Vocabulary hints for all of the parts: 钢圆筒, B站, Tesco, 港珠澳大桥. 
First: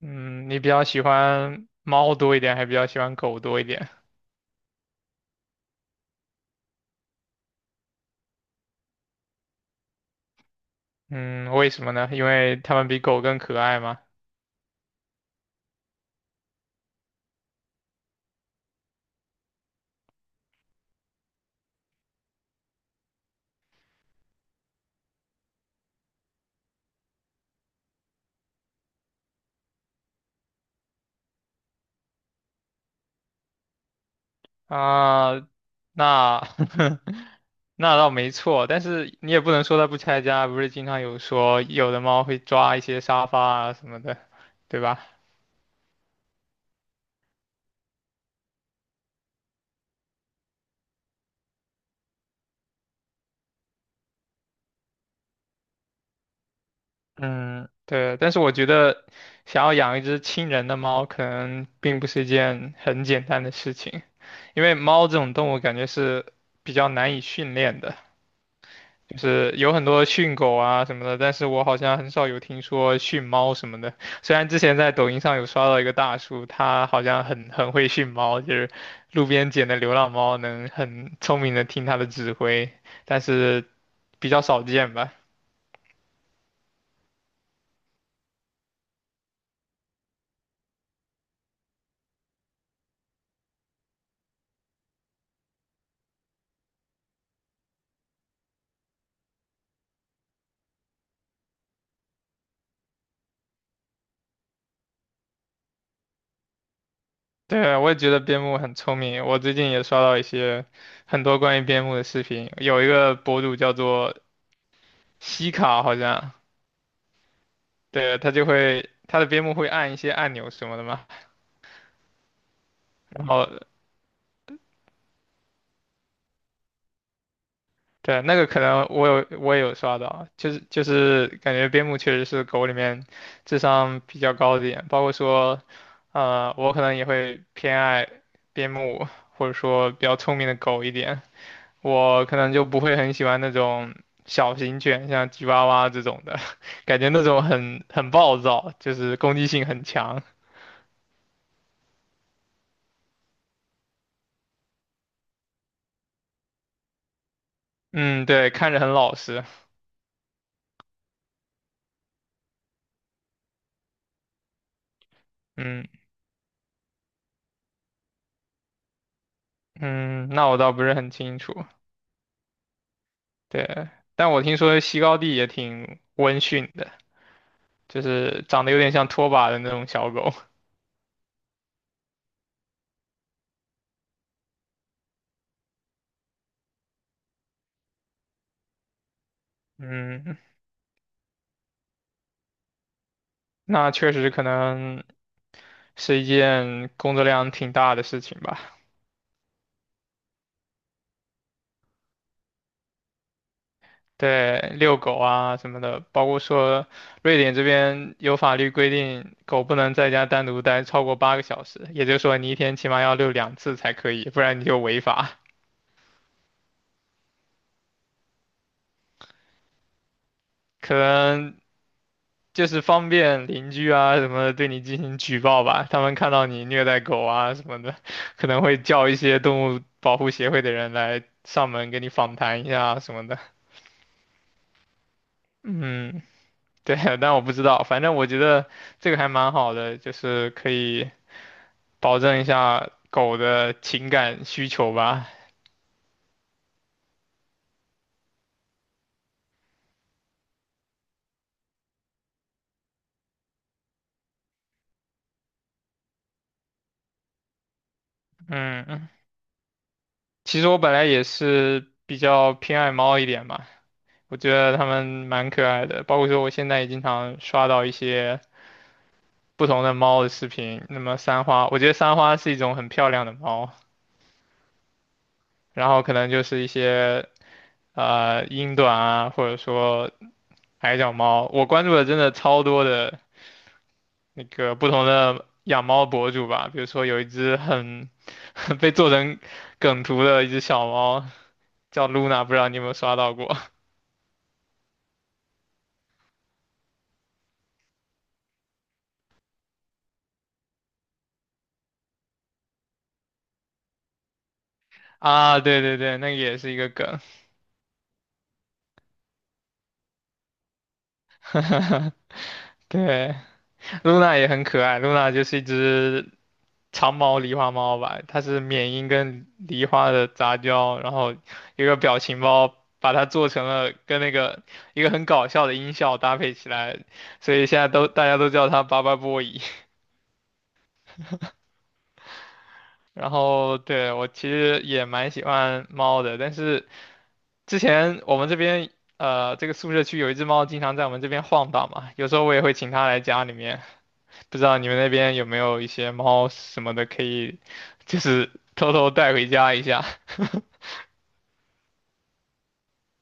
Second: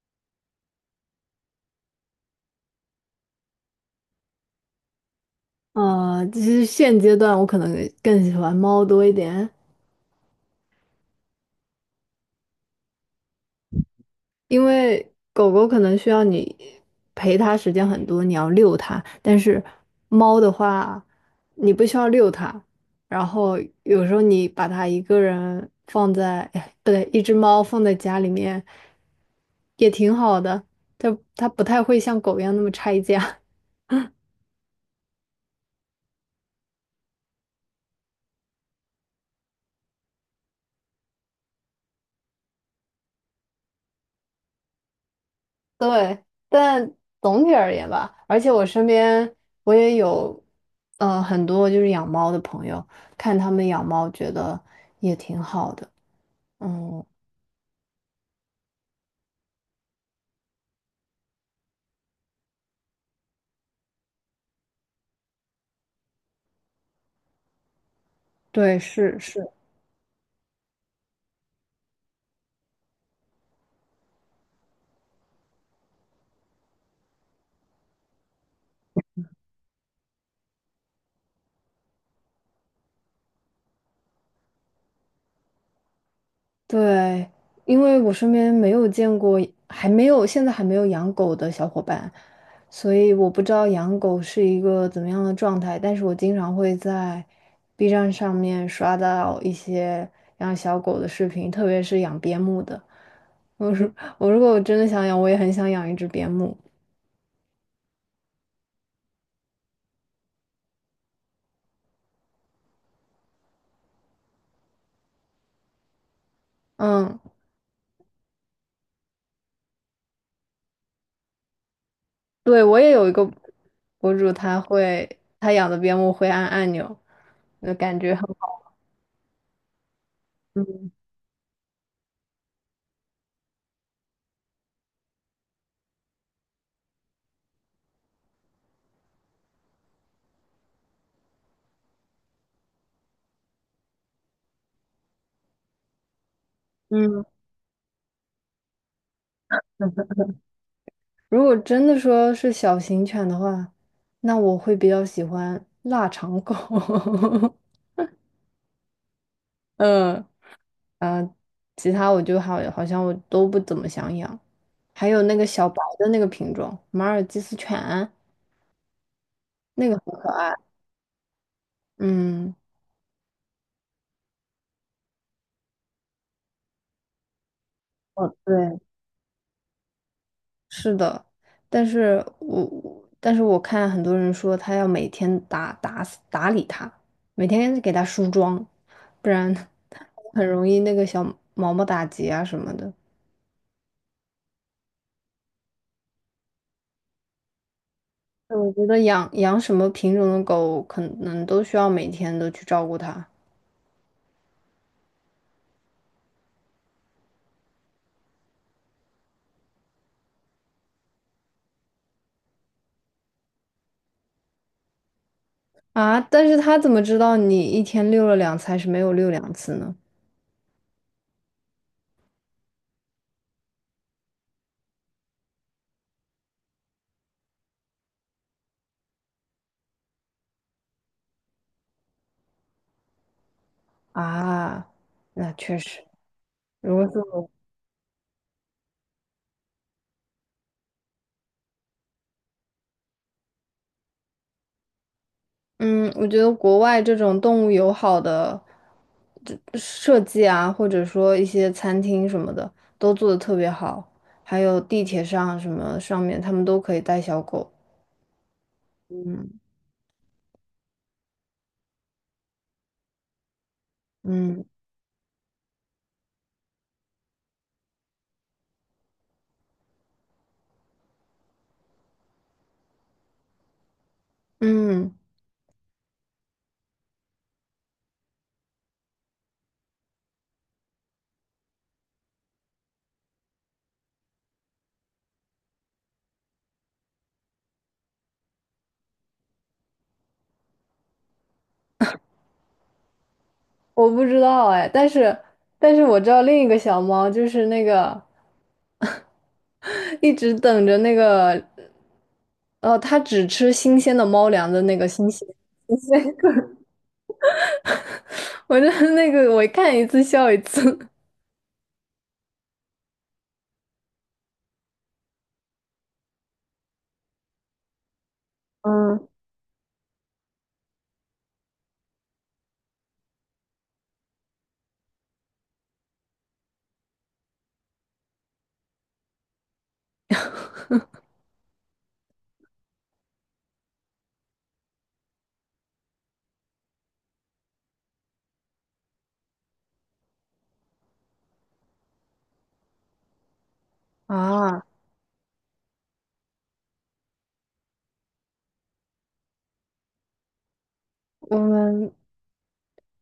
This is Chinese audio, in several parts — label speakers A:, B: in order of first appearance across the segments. A: 嗯，你比较喜欢猫多一点，还比较喜欢狗多一点？
B: 其实现阶段我可能更喜欢猫多一点，
A: 嗯，为什么呢？因为它们比狗更可爱吗？
B: 因为狗狗可能需要你陪它时间很多，你要遛它，但是猫的话，你不需要遛它，然后有时候你把它一个人放在，哎不对，一只猫放在家里面也挺好的，它不太会像狗一样那么拆家。
A: 啊，那 那倒没错，但是你也不能说它不拆家，不是经常有说有的猫会抓一些沙发啊什么的，对吧？
B: 对，但总体而言吧，而且我身边我也有，很多就是养猫的朋友，看他们养猫觉得也挺好的。嗯，
A: 嗯，对，但是我觉得想要养一只亲人的猫，可能并不是一件很简单的事情，因为猫这种动物感觉是比较难以训练的。
B: 对，是
A: 就
B: 是。
A: 是有很多训狗啊什么的，但是我好像很少有听说训猫什么的。虽然之前在抖音上有刷到一个大叔，他好像很会训猫，就是路边捡的流浪猫能很聪明的听他的指挥，但是比较少见吧。
B: 对，因为我身边没有见过，还没有，现在还没有养狗的小伙伴，所以我不知道养狗是一个怎么样的状态。但是我经常会在 B 站上面刷到一些养小狗的视频，特别是养边牧的。我如果我真的想养，我也很想养一只边牧。
A: 对，我也觉得边牧很聪明。我最近也刷到一些很多关于边牧的视频，有一个博主叫做西卡，好像，
B: 嗯，
A: 对，他就会他的边牧会按一些按钮什么的嘛。
B: 对，我也有一个
A: 然后
B: 博主，他养的边牧会按按钮，那感觉
A: 对，
B: 很
A: 那个可
B: 好。
A: 能我也有刷到，就是感觉边牧确实是狗里面智商比较高的一点，包括说，我可能也会偏爱边牧或者说比较聪明的狗一点，我可能就不会很喜欢那种小型犬，像吉娃娃这种的，感觉那
B: 嗯。
A: 种很暴躁，就是攻击性很强。
B: 如果真的说是小型犬的话，那我会比较喜欢腊肠狗。
A: 嗯，对，看着很老实。
B: 嗯，啊，其他我就好，好像我都不怎么想养。还有那个小白
A: 嗯
B: 的那个品种，马尔济斯犬，那个很可
A: 嗯，那
B: 爱。
A: 我倒不是很清楚。
B: 嗯，
A: 对，但我听说西高地也挺温驯的，就
B: 哦，
A: 是长得
B: 对，
A: 有点像拖把的那种小狗。
B: 是的，但是我看很多人说他要每天打理它，每天给它梳妆，不然
A: 嗯，
B: 很容易那个小毛毛打结啊什么的。
A: 那确实可能是一件工作量挺大的事情吧。
B: 我觉得养什么品种的狗，可能都需要每天都去照顾它
A: 对，遛狗啊什么的，包括说瑞典这边有法律规定，狗不能在家单独待超过8个小时，也就是说你一天起码要遛2次才可以，不然你就违法。
B: 啊。但是它怎么知道你一天遛了两次还是没有遛两次呢？
A: 可能就是方便邻居啊什么的对你进行举报吧，他们看到你虐待狗啊什么的，可能会叫一些动物保护协会的人来上门给你访谈一下啊什么的。
B: 啊，那确实，
A: 嗯，
B: 如
A: 对，
B: 果是
A: 但我
B: 我，
A: 不知道，反正我觉得这个还蛮好的，就是可以保证一下狗的情感需求吧。
B: 嗯，我觉得国外这种动物友好的这设计啊，或者说一些餐厅什么的，都做的特别好，还有地铁上什么上面，他们都可以带小狗。
A: 嗯，其实我本来也是比较偏爱猫一点吧，我觉
B: 嗯
A: 得它们蛮可爱的，包括说我现在也经常刷到一些。不同的猫的视频。那么三花，我觉得三花是一种很漂亮的猫，
B: 嗯。
A: 然后可能就是一些英短啊，或者说矮脚猫。我关注的真的超多的那个不同的养猫博主吧，比如说有一只很 被做成梗图的一只小猫叫 Luna,不知道你有没有刷到过
B: 我不知道哎，但是但是我知道另一个小猫就是那个 一直等着那个，它只吃新鲜的猫粮的那个 新鲜
A: 啊？对
B: 新
A: 对对，
B: 鲜，
A: 那个也是一个梗。
B: 我真的那个我看一次笑一次。
A: 对，露娜也很可爱，露娜就是一只长毛狸花猫吧，它是缅因
B: 嗯
A: 跟狸花的杂交，然后一个表情包把它做成了跟那个一个很搞笑的音效搭配起来，所以现在都大家都叫它巴巴波伊。然后对我其实也蛮喜欢猫的，但是之前我们这边这个宿舍区有一只猫经常在我们这边晃荡嘛，有时候我也会请它来家里面，不知道
B: 啊，
A: 你们那边有没有一些猫什么的可以，就是偷偷带回家一下
B: 我们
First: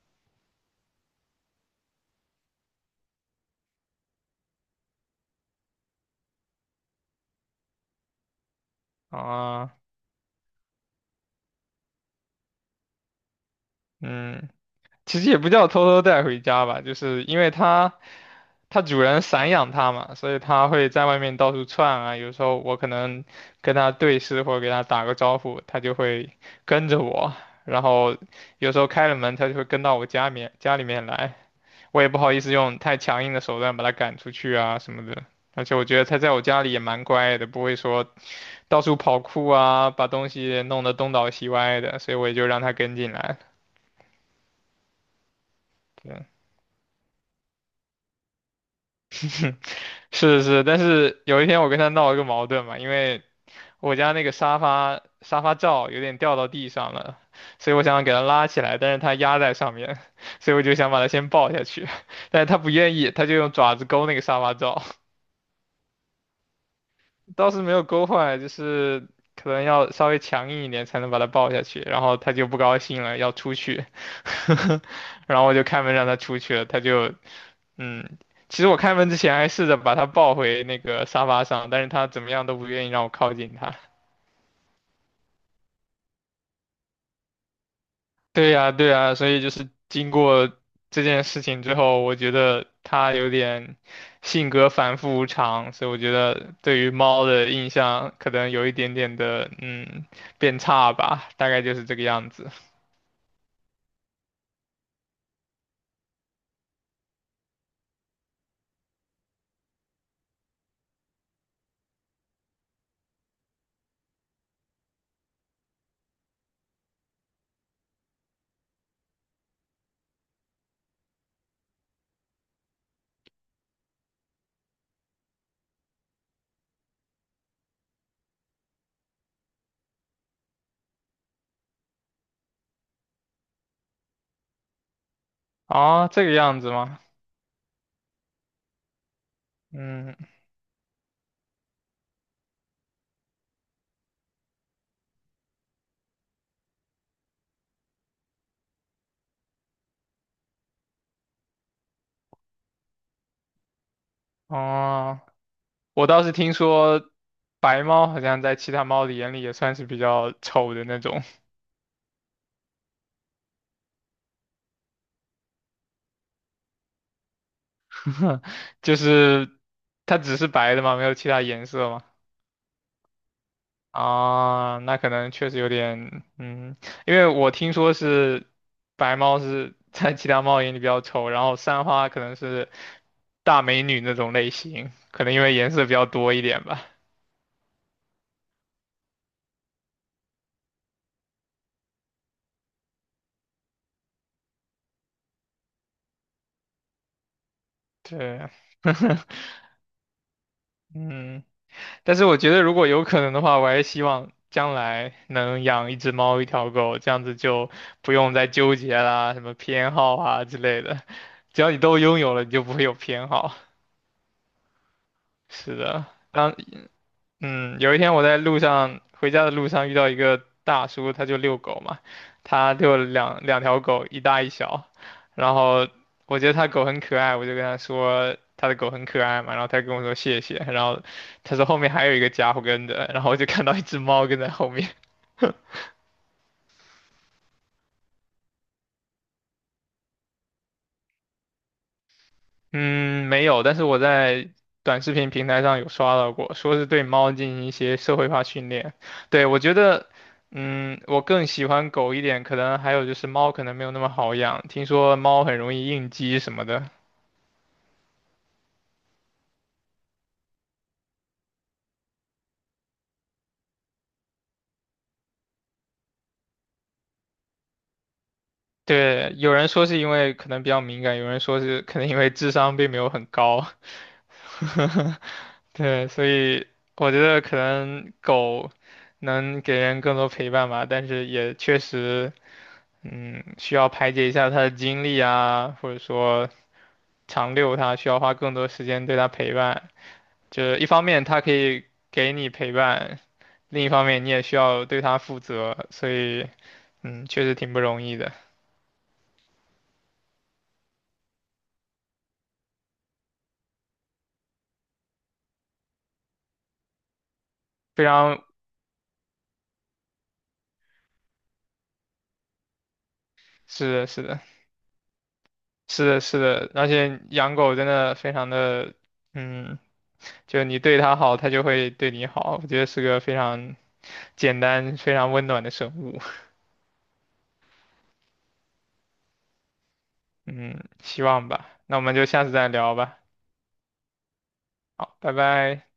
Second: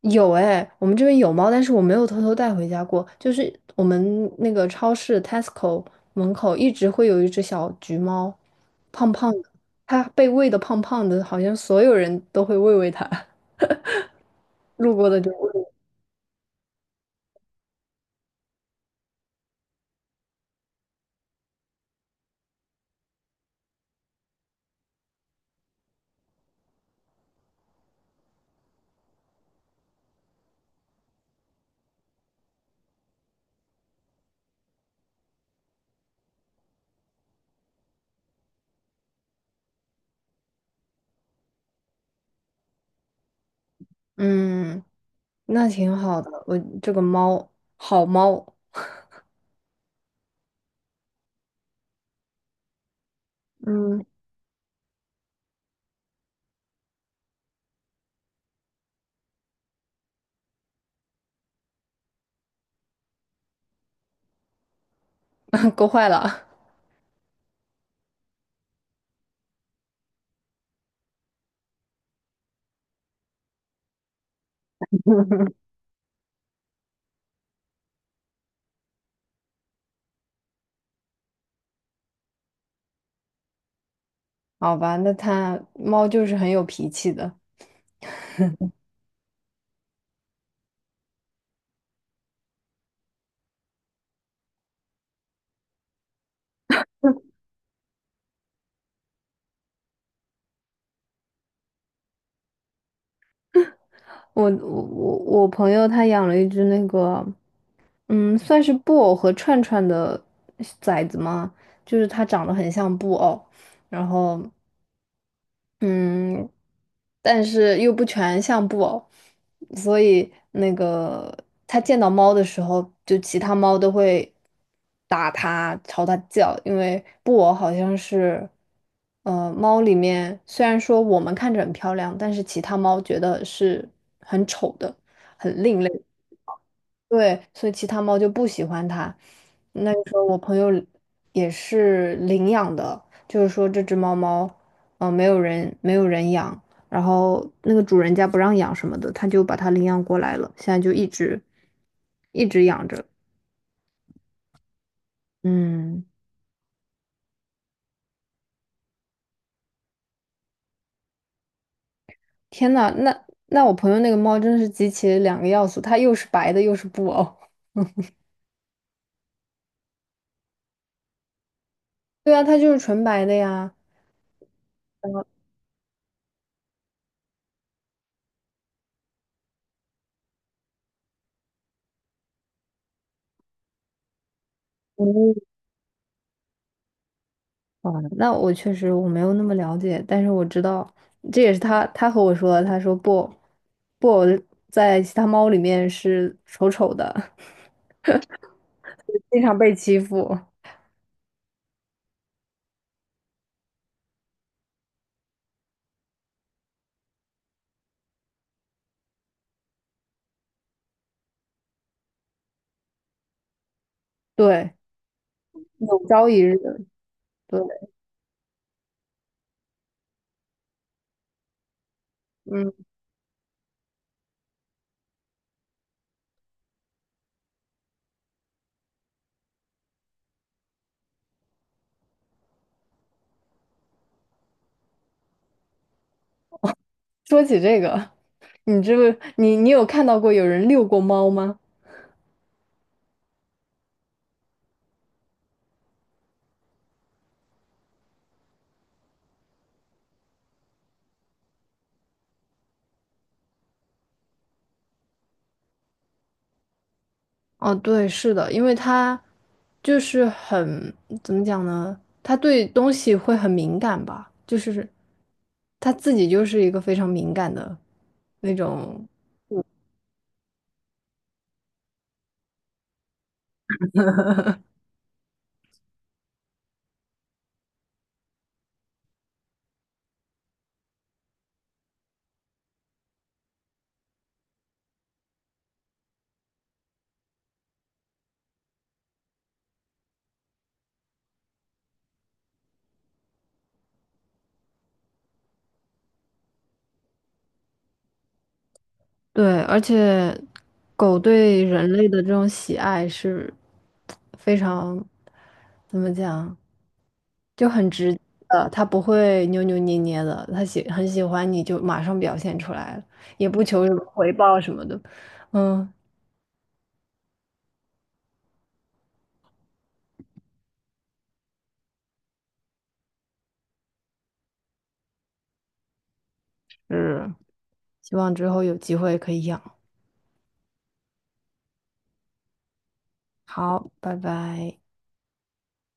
B: 有哎，我们这边有猫，但是我没有偷偷带回家过。就是我们那个超市 Tesco 门口一直会有一只小橘猫，胖胖的，
A: 啊。
B: 它被喂的胖胖的，好像所有人都会喂它，
A: 嗯，
B: 路过的
A: 其实
B: 就
A: 也不
B: 喂。
A: 叫偷偷带回家吧，就是因为它它主人散养它嘛，所以它会在外面到处窜啊。有时候我可能跟它对视或者给它打个招呼，它就会跟着我。然后有时候开了门，它就会跟到我家面家里面来。我也不好意思用太强硬的手段把它赶出去啊什么的。而且我觉得它在我家里也蛮乖的，不会说到处跑酷啊，把东西弄得东倒西歪的，所以我也就让它跟进来。
B: 嗯，那挺好的。我这个猫，好猫，
A: 是是，但是有一天我跟他闹了个矛盾嘛，因为我
B: 嗯，
A: 家那个沙发罩有点掉到地上了，所以我想给它拉起来，但是它压在上面，所以我就想把它先抱下去，但是它不愿意，它就用爪子勾那个沙发罩。
B: 够坏了。
A: 倒是没有勾坏，就是可能要稍微强硬一点才能把他抱下去，然后他就不高兴了，要出去，然后我就开门让他出去了，他就，嗯，其实我开门之前还试着把他抱回那个沙发上，但是他怎么样都不愿意让我靠近他，
B: 好吧，那它猫就是很有脾气的。
A: 对呀，对呀，所以就是经过这件事情之后，我觉得它有点性格反复无常，所以我觉得对于猫的印象可能有一点点的嗯变差吧，大概就是这个样子。
B: 我朋友他养了一只那个，嗯，算是布偶和串串的崽子吗？就是它长得很像布偶，然后嗯，但是又不全像布偶，所以那个它见到猫的时候，就其他猫都会打它、朝它叫，因为布偶好像是，猫里面虽然说我们看着很漂亮，但是其他猫觉得是很丑的、很另类。
A: 啊，这个样子吗？
B: 对，所以其他猫就不喜欢它。那个
A: 嗯，
B: 时候我朋友也是领养的，就是说这只猫猫，嗯、没有人养，然后那个主人家不让养什么的，他就把它领养过来了，现在就一直养着。
A: 哦，
B: 嗯，
A: 我倒是听说白猫好像在其他猫的眼里也算是比较丑的那种，
B: 天呐，那我朋友那个猫真是集齐了两个要素，它又是白的，又是布偶。
A: 就是它只是白的嘛，没有其他颜色嘛。
B: 对啊，它就是纯白的呀。
A: 啊，那可能确实有点，嗯，因为我听说是白猫是在其他猫眼里比较丑，然后三花可能是大美女那种类型，
B: 哦
A: 可能因为颜色比较多一点吧。
B: 哦，那我确实我没有那么了解，但是我知道，这也是他和我说的，他说布偶在其他猫里面是丑丑的，
A: 对，
B: 经常被欺负，
A: 嗯，但是我觉得如果有可能的话，我还是希望将来能养一只猫一条狗，这样子就不用再纠结啦，什么偏好啊之类的，只要你都拥有了，你就不会有偏好。
B: 对，
A: 是的。
B: 有朝一日，对，
A: 嗯，有一天我在路上回家的路上遇到一个大叔，他就遛狗嘛，
B: 嗯，
A: 他就两条狗，一大一小，然后我觉得他狗很可爱，我就跟他说他的狗很可爱嘛，然后他跟我说谢谢，然后他说后面还有一个家伙跟着，然后我就看到一只猫跟在后面，
B: 说起这个，你这不，你有看到过有人遛过猫吗？
A: 嗯，没有，但是我在短视频平台上有刷到过，说是对猫进行一些社会化训练。对，我觉得，嗯，我更喜欢狗一点，可能还有就是猫可能没有那么好养，听说猫很容易应激什么的。
B: 哦，对，是的，因为他就是很，怎么讲呢？他对东西会很敏感吧，就是他自己就是一个非常敏感的那种。
A: 对，有人说是因为可能比较敏感，有人说是可能因为智商并没有很高。对，所以我觉得可能狗能给人更多陪伴吧，但是也确实。嗯，需要排解一下他的精力啊，或者说长遛他需要花更多时间对他陪伴。就是一方面他可以给你陪伴，另一方面你也需要对他负责，所以嗯，确实挺不容易的。
B: 对，而且狗对人类的这种喜爱是非常，怎么讲，就很
A: 非
B: 直接
A: 常
B: 的，它不会扭扭捏捏的，它很喜欢你就马上表现出来了，也不求什
A: 是
B: 么
A: 的，是
B: 回
A: 的，
B: 报什么的。嗯，
A: 是的，是的，而且养狗真的非常的，嗯，就你对它好，它就会对你好。我觉得是个非常简单、非常温暖的生物。
B: 是。希望之后有机会可以养。
A: 嗯，希望吧。那我们就下次再聊吧。
B: 好，拜拜。
A: 好，拜拜。